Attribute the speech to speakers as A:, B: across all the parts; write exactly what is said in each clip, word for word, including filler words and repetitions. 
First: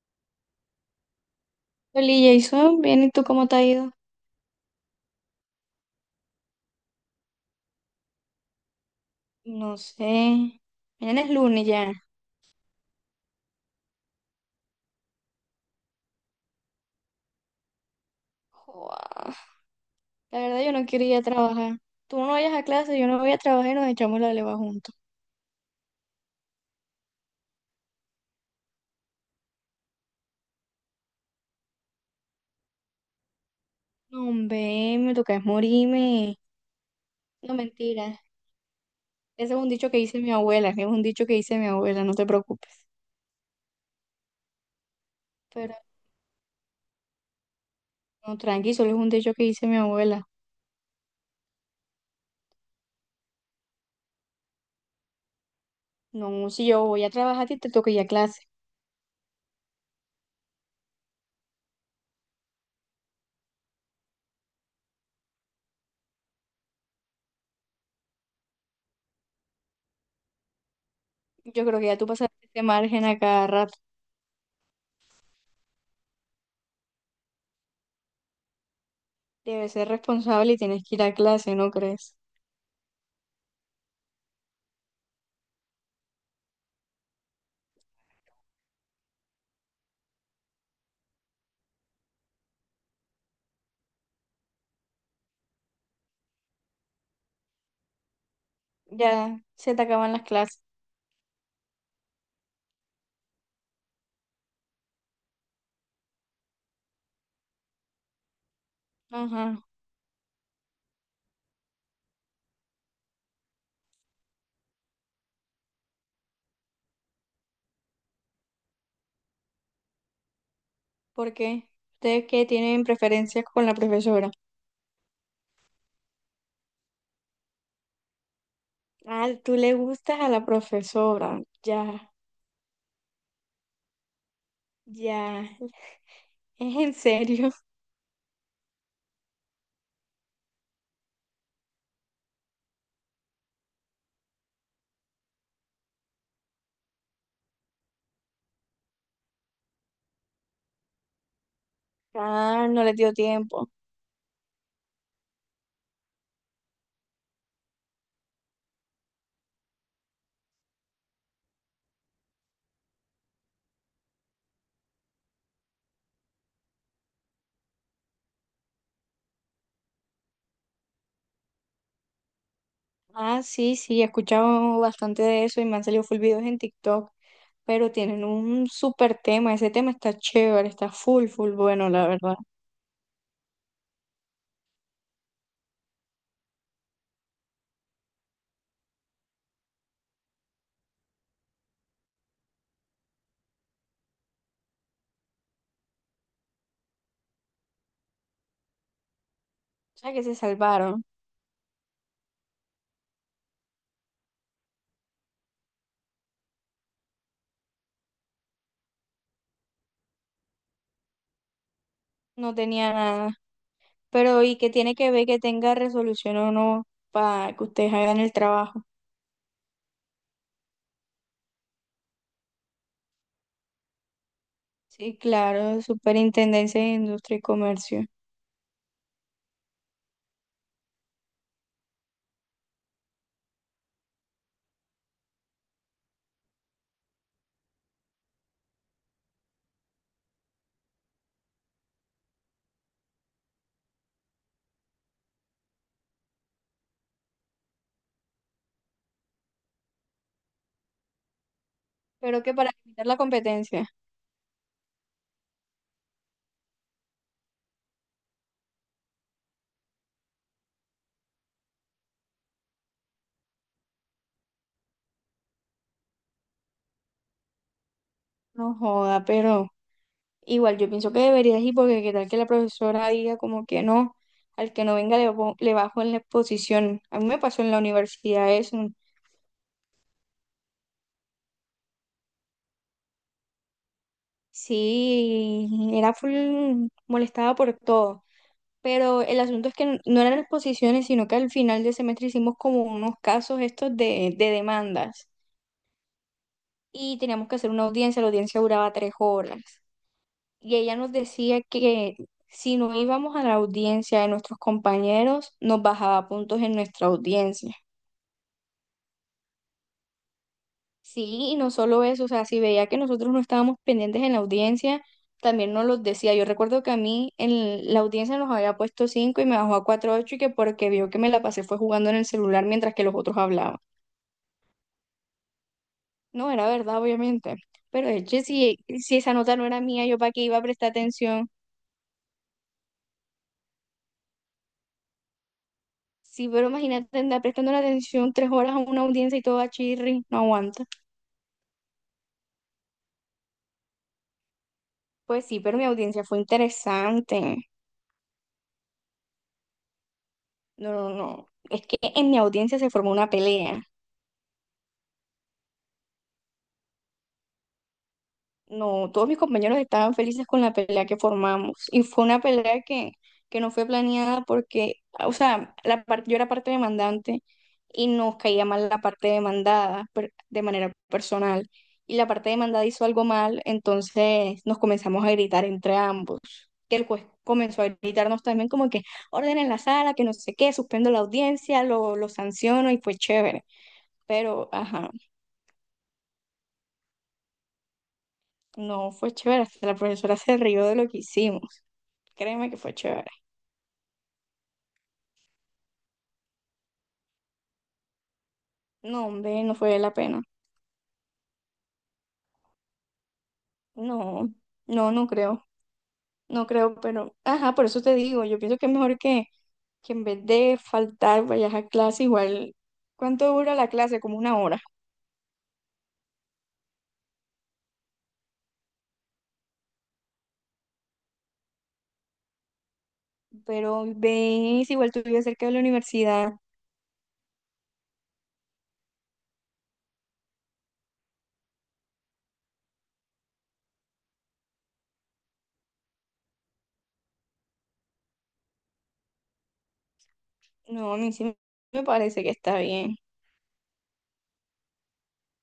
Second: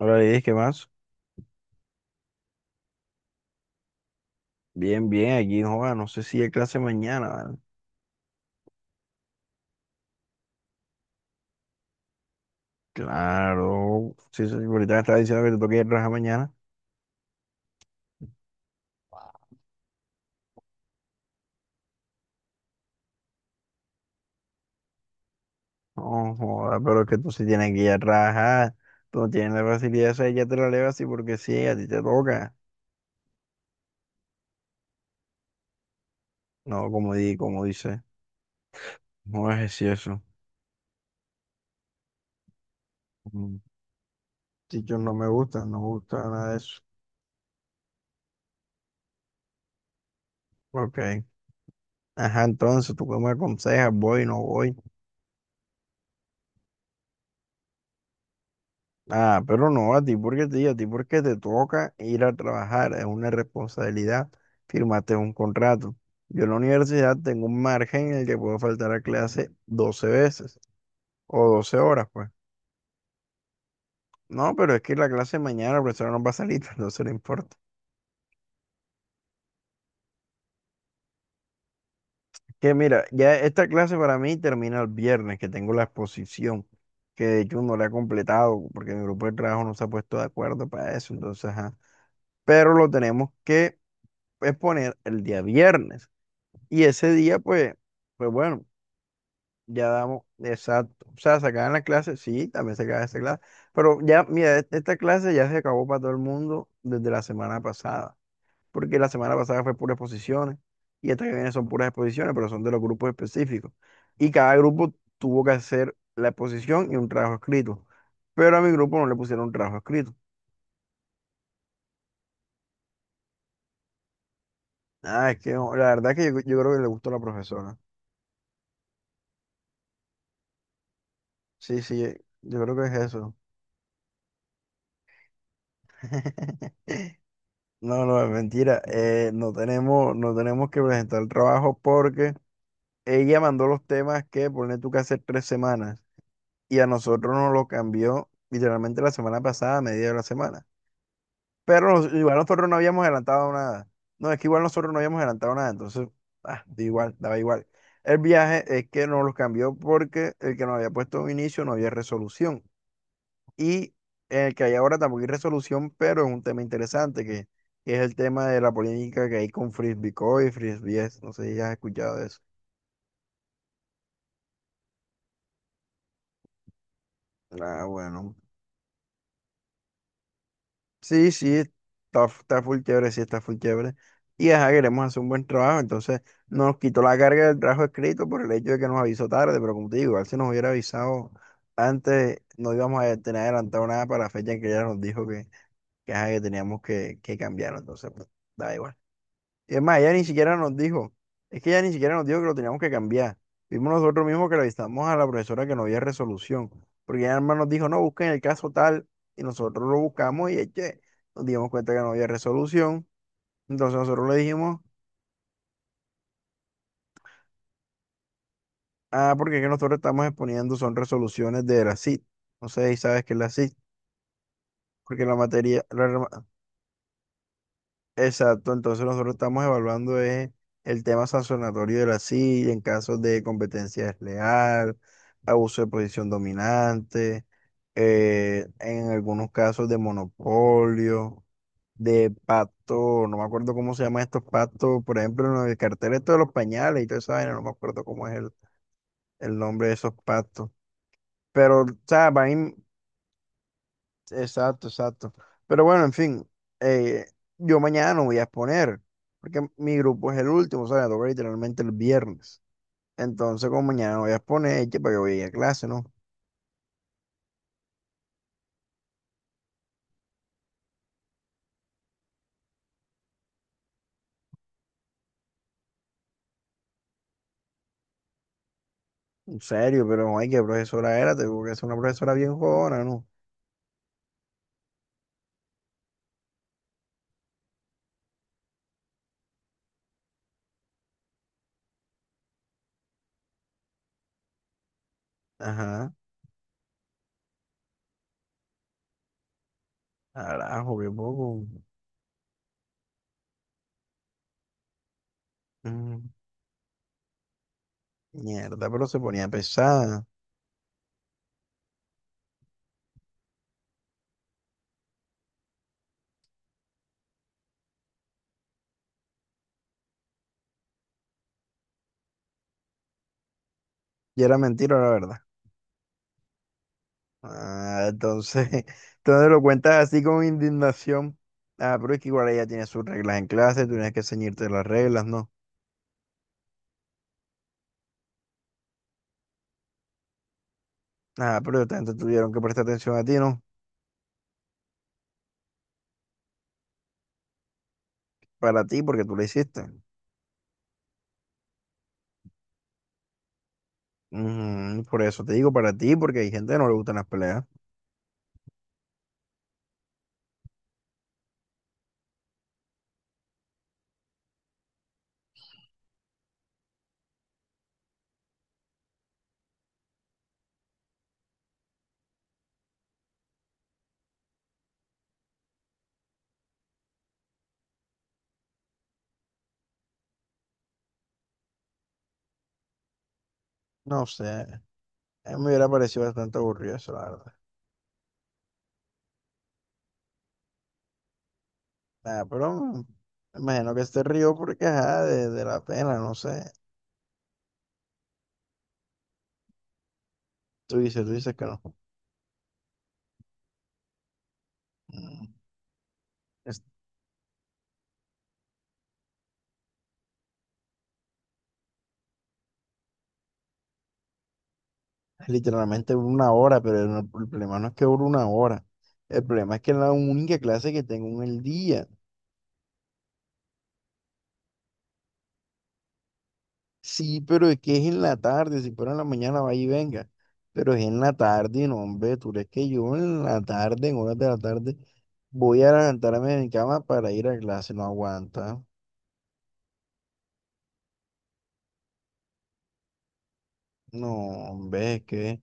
A: Ahora dices, ¿qué más?
B: Oli, Jason, bien, ¿y tú cómo te ha ido?
A: Bien, bien, aquí no joda, no sé si hay clase mañana, ¿vale?
B: No sé. Mañana es lunes ya.
A: Claro, sí, sí, ahorita me estaba diciendo que te toca ir a trabajar mañana.
B: Joa, la verdad, yo no quiero ir a trabajar. Tú no vayas a clase, yo no voy a trabajar y nos echamos la leva juntos.
A: No joda, pero es que tú sí tienes que ir a trabajar. Tú no tienes la facilidad esa, ya te la levas así porque sí, a ti te toca.
B: No, hombre, me toca es morirme.
A: No, como di,
B: No,
A: como dice,
B: mentira.
A: no
B: Ese
A: es
B: es un
A: así
B: dicho que dice
A: eso.
B: mi abuela. Es un dicho que dice mi abuela, no te preocupes.
A: Mm. Chichos no me gustan,
B: Pero
A: no me gusta nada de eso.
B: no, tranqui, solo es un dicho que dice mi abuela.
A: Ok. Ajá, entonces, ¿tú qué me aconsejas? ¿Voy, no voy?
B: No, si yo voy a trabajar, a ti te toca ir a clase.
A: Ah, pero no, a ti porque te, a ti porque te toca ir a trabajar, es una responsabilidad, firmaste un contrato. Yo en la universidad tengo un margen en el que puedo faltar a clase doce veces o
B: Yo
A: doce
B: creo que ya
A: horas,
B: tú
A: pues.
B: pasaste este margen a cada rato.
A: No, pero es que la clase de mañana la profesora no va a salir, no se le importa.
B: Debes ser responsable y tienes que ir a clase, ¿no crees?
A: Que mira, ya esta clase para mí termina el viernes, que tengo la exposición, que de hecho no la he completado porque mi grupo de trabajo no se ha puesto de acuerdo para eso, entonces, ajá. Pero lo tenemos que exponer el día viernes. Y ese día, pues, pues bueno,
B: Ya se te
A: ya
B: acaban
A: damos,
B: las clases.
A: exacto. O sea, se acaban las clases, sí, también se acaba esta clase. Pero ya, mira, e- esta clase ya se acabó para todo el mundo desde la semana pasada. Porque la semana
B: Ajá.
A: pasada fue puras exposiciones. Y esta que viene son puras exposiciones, pero son de los grupos específicos. Y cada grupo tuvo que hacer la exposición y un trabajo escrito. Pero a mi grupo no le pusieron un trabajo escrito.
B: ¿Por qué? ¿Ustedes qué tienen preferencias con la profesora?
A: Ah, es que no, la verdad que yo, yo creo que le gustó a la profesora.
B: Ah, tú le gustas a la profesora.
A: Sí,
B: Ya,
A: sí, yo creo que es eso.
B: ya. ¿Es en serio?
A: No, no, es mentira. Eh, no tenemos, no tenemos que presentar el trabajo porque ella mandó los temas que pone tú que hace tres semanas y a nosotros nos lo cambió literalmente la semana pasada, a media de la semana. Pero nos- igual
B: Ah,
A: nosotros no
B: no les
A: habíamos
B: dio
A: adelantado
B: tiempo.
A: nada. No, es que igual nosotros no habíamos adelantado nada, entonces, ah, da igual, daba igual. El viaje es que nos los cambió porque el que nos había puesto un inicio no había resolución. Y el que hay ahora tampoco hay resolución, pero es un tema interesante, que, que es el tema de la polémica que hay con Frisbee Co y Frisbee. No sé si has escuchado de eso.
B: Ah, sí, sí, he escuchado bastante de eso y me han salido full videos en TikTok.
A: Ah,
B: Pero tienen
A: bueno.
B: un súper tema. Ese tema está chévere, está full,
A: Sí,
B: full
A: sí,
B: bueno, la
A: está,
B: verdad.
A: f- está full chévere, sí, está full chévere. Y ajá, queremos hacer un buen trabajo, entonces nos quitó la carga del trabajo escrito por el hecho de que nos avisó tarde, pero como te digo, igual si nos hubiera avisado antes, no íbamos a tener adelantado nada para la fecha en que ella nos dijo que, que, ajá, que teníamos que, que cambiarlo entonces, pues, da igual. Y es más,
B: O
A: ella
B: sea que
A: ni
B: se
A: siquiera nos
B: salvaron.
A: dijo, es que ella ni siquiera nos dijo que lo teníamos que cambiar. Vimos nosotros mismos que le avisamos a la profesora que no había resolución, porque ella además nos dijo, no, busquen el caso tal, y nosotros lo buscamos y eche, nos dimos cuenta que no había
B: No tenía
A: resolución.
B: nada.
A: Entonces nosotros le
B: Pero ¿y qué
A: dijimos,
B: tiene que ver que tenga resolución o no para que ustedes hagan el trabajo?
A: ah, porque es que nosotros estamos exponiendo son resoluciones de la C I T. No sé si sabes qué es la C I T,
B: Sí,
A: porque la
B: claro,
A: materia, la,
B: Superintendencia de Industria y Comercio.
A: exacto, entonces nosotros estamos evaluando eh, el tema sancionatorio de la silla en casos de competencia desleal, abuso de posición dominante, eh, en algunos casos de monopolio, de pacto, no me acuerdo cómo se llaman estos pactos, por ejemplo, en el cartel esto de los pañales y toda esa vaina, no me acuerdo cómo es el, el nombre de esos pactos. Pero, o sea,
B: Pero
A: van,
B: que para
A: in-
B: limitar la competencia.
A: exacto, exacto. Pero bueno, en fin, eh, yo mañana no voy a exponer, porque mi grupo es el último, o sea, me toca literalmente el viernes. Entonces, como mañana no voy a exponer, ¿que para que voy a ir a clase, no?
B: No joda, pero igual yo pienso que deberías ir porque qué tal que la profesora diga como que no, al que no venga le, bo- le bajo en la exposición. A mí me pasó en la universidad eso.
A: En serio, pero ay, qué profesora era, tengo que ser una profesora bien jodona, ¿no?
B: Sí, era full molestada por todo. Pero el asunto es que n- no eran exposiciones, sino que al final del semestre hicimos como unos casos estos de, de, demandas
A: Ajá,
B: y teníamos que hacer una audiencia, la audiencia duraba tres horas y ella
A: carajo, qué
B: nos decía
A: poco.
B: que si no íbamos a la audiencia de nuestros compañeros, nos
A: Mm,
B: bajaba puntos en nuestra audiencia.
A: mierda, pero se ponía pesada.
B: Sí, y no solo eso, o sea, si veía que nosotros no estábamos pendientes en la audiencia, también nos los decía. Yo recuerdo que a mí en la audiencia nos había puesto cinco y me bajó a cuatro ocho y que porque vio que me la pasé fue jugando en el celular mientras que los otros hablaban.
A: Y era mentira, la verdad.
B: No, era verdad, obviamente.
A: Ah,
B: Pero de hecho,
A: entonces,
B: si, si, esa
A: entonces
B: nota
A: lo
B: no era mía,
A: cuentas
B: yo
A: así
B: para qué
A: con
B: iba a prestar
A: indignación.
B: atención.
A: Ah, pero es que igual ella tiene sus reglas en clase, tú tienes que ceñirte las reglas, ¿no?
B: Sí, pero imagínate andar prestando la atención tres horas a una audiencia y todo a chirri, no aguanta.
A: Ah, pero esta gente tuvieron que prestar atención a ti, ¿no?
B: Pues sí, pero mi audiencia fue interesante.
A: Para ti, porque tú lo hiciste.
B: No, no, no. Es que en mi audiencia se formó una pelea.
A: Ujú, por eso te digo para ti, porque hay gente que no le gustan las peleas.
B: No, todos mis compañeros estaban felices con la pelea que formamos y fue una pelea que, que no fue planeada porque, o sea, la par- yo era parte demandante y nos caía mal la parte demandada per- de manera personal y la parte demandada hizo algo mal, entonces nos comenzamos a gritar entre ambos. Que el juez comenzó a gritarnos también como que ordenen la sala, que no sé qué, suspendo la audiencia, lo, lo sanciono y fue chévere.
A: No sé,
B: Pero, ajá,
A: a mí me hubiera parecido bastante aburrido eso, la verdad.
B: no fue chévere, hasta la profesora se rió de lo que hicimos.
A: Ah,
B: Créeme
A: pero
B: que fue
A: mm,
B: chévere.
A: me imagino que se rió porque, ajá, de, de la pena, no sé.
B: No, hombre, no fue la pena.
A: Tú dices, tú dices que no.
B: No, no, no
A: Mm.
B: creo. No creo, pero, ajá, por eso te digo, yo pienso que es mejor que, que en vez de faltar, vayas a clase igual. ¿Cuánto dura la clase? Como una hora.
A: Literalmente dura una hora, pero no- el problema no es que dure una hora. El problema es que es la única clase que tengo en el día.
B: Pero ves, igual tú vives cerca de la universidad.
A: Sí, pero es que es en la tarde. Si fuera en la mañana, vaya y venga. Pero es en la tarde, y no, hombre. Tú crees que yo en la tarde, en horas de la tarde, voy a levantarme de mi cama para ir a clase. No aguanta.
B: No, a mí sí me parece que está bien.
A: No, hombre, es que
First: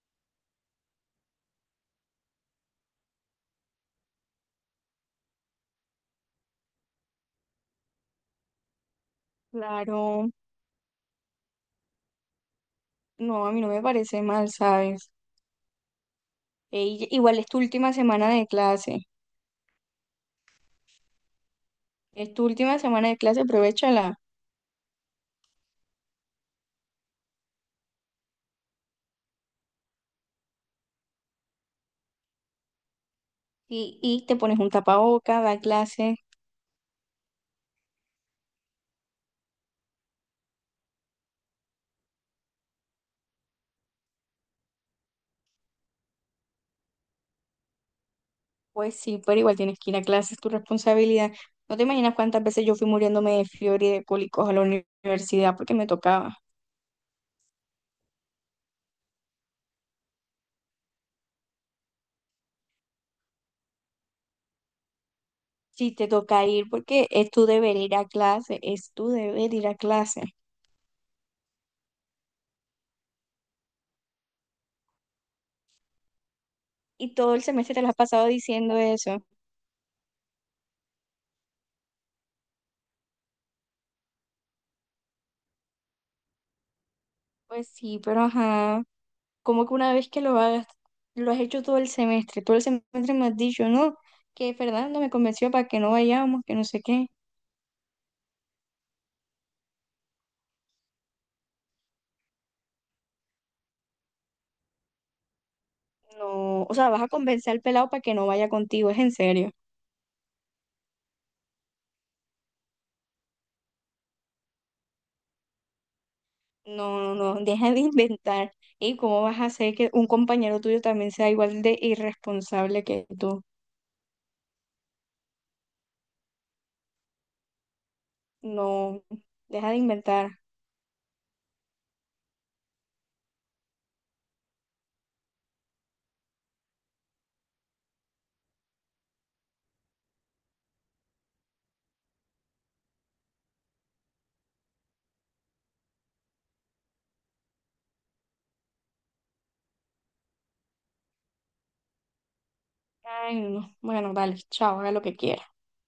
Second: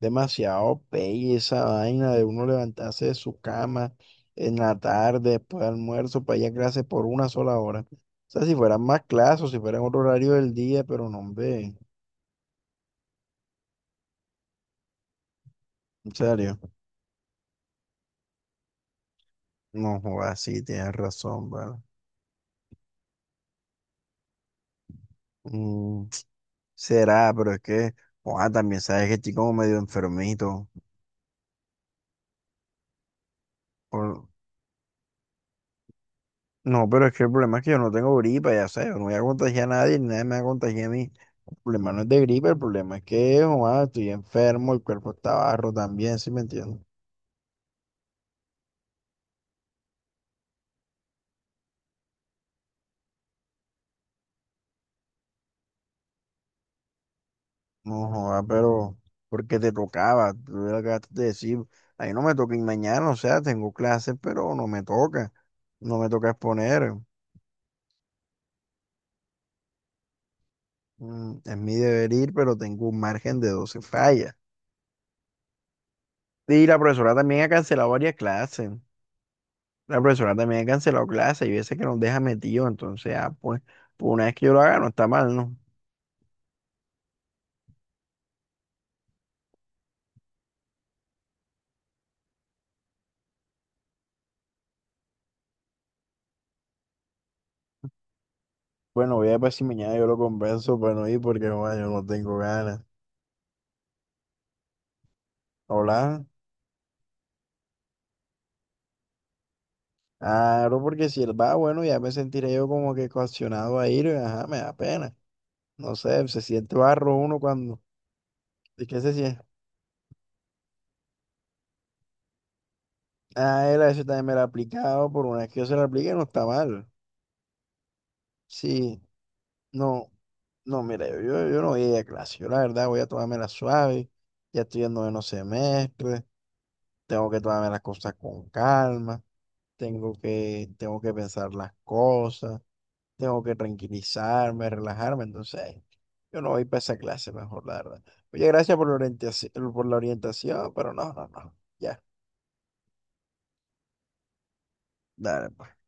A: demasiado pelle esa vaina de uno levantarse de su cama en la tarde, después de almuerzo, para ir a clase por una sola hora. O sea, si fueran más clases o si fueran otro
B: Claro,
A: horario del día, pero no, hombre,
B: no, a mí no me parece mal, ¿sabes?
A: en serio.
B: E- y- igual es tu última semana de clase.
A: No, joda, sí, tienes razón, ¿vale?
B: Es tu última semana de clase, aprovechala.
A: Mm, será, pero es que, joda, también sabes que estoy como medio enfermito.
B: Y, y
A: Por-
B: te pones un tapaboca, da clases.
A: No, pero es que el problema es que yo no tengo gripa, ya sabes, yo no voy a contagiar a nadie, ni nadie me va a contagiar a mí. Problema no es de gripe, el problema es que, joa, estoy enfermo, el cuerpo está barro también, ¿sí me entiendes?
B: Pues sí, pero igual tienes que ir a clases, tu responsabilidad. No te imaginas cuántas veces yo fui muriéndome de fiebre y de cólicos a la uni- universidad porque me tocaba.
A: No, joa, pero porque te tocaba, tú le acabaste de decir, ahí no me toca ir mañana, o sea, tengo clases, pero no me toca,
B: Sí,
A: no me
B: te
A: toca
B: toca ir
A: exponer,
B: porque es tu deber ir a clase, es tu deber ir a clase.
A: mm, es mi deber ir, pero tengo un margen de doce fallas. Y la profesora
B: Y todo
A: también
B: el
A: ha
B: semestre te lo
A: cancelado
B: has
A: varias
B: pasado
A: clases.
B: diciendo eso.
A: La profesora también ha cancelado clase y veces que nos deja metido entonces, ah, pues, pues una vez que yo lo haga, no está mal, ¿no?
B: Pues sí, pero ajá, como que una vez que lo hagas, lo has hecho todo el semestre, todo el semestre me has dicho, no, que Fernando me convenció para que no vayamos, que no sé qué.
A: Bueno, voy a ver si mañana yo lo convenzo para no ir porque joder, yo no tengo ganas. Hola.
B: No, o sea, vas a convencer al pelado para que no vaya contigo, es en serio.
A: Claro, porque si él va, bueno, ya me sentiré yo como que coaccionado a ir, y, ajá, me da pena. No sé, se siente
B: No, no,
A: barro uno
B: no, deja de
A: cuando.
B: inventar.
A: ¿Y
B: ¿Y
A: qué se
B: cómo vas
A: siente?
B: a hacer que un compañero tuyo también sea igual de irresponsable que tú?
A: Ah, él a eso también me lo ha aplicado, por una vez que yo se lo aplique no está mal. Sí,
B: No, deja de
A: no.
B: inventar.
A: No, mira, yo, yo, yo no voy a ir a clase. Yo la verdad voy a tomarme la suave. Ya estoy en noveno semestre. Tengo que tomarme las cosas con calma. Tengo que, tengo que pensar las cosas. Tengo que tranquilizarme, relajarme. Entonces, yo no voy para esa clase mejor, la verdad. Oye, gracias por la orientación, por la orientación, pero no, no, no. Ya,
B: Ay, no, no. Bueno, vale, chao, haga lo que quiera.
A: dale, pues.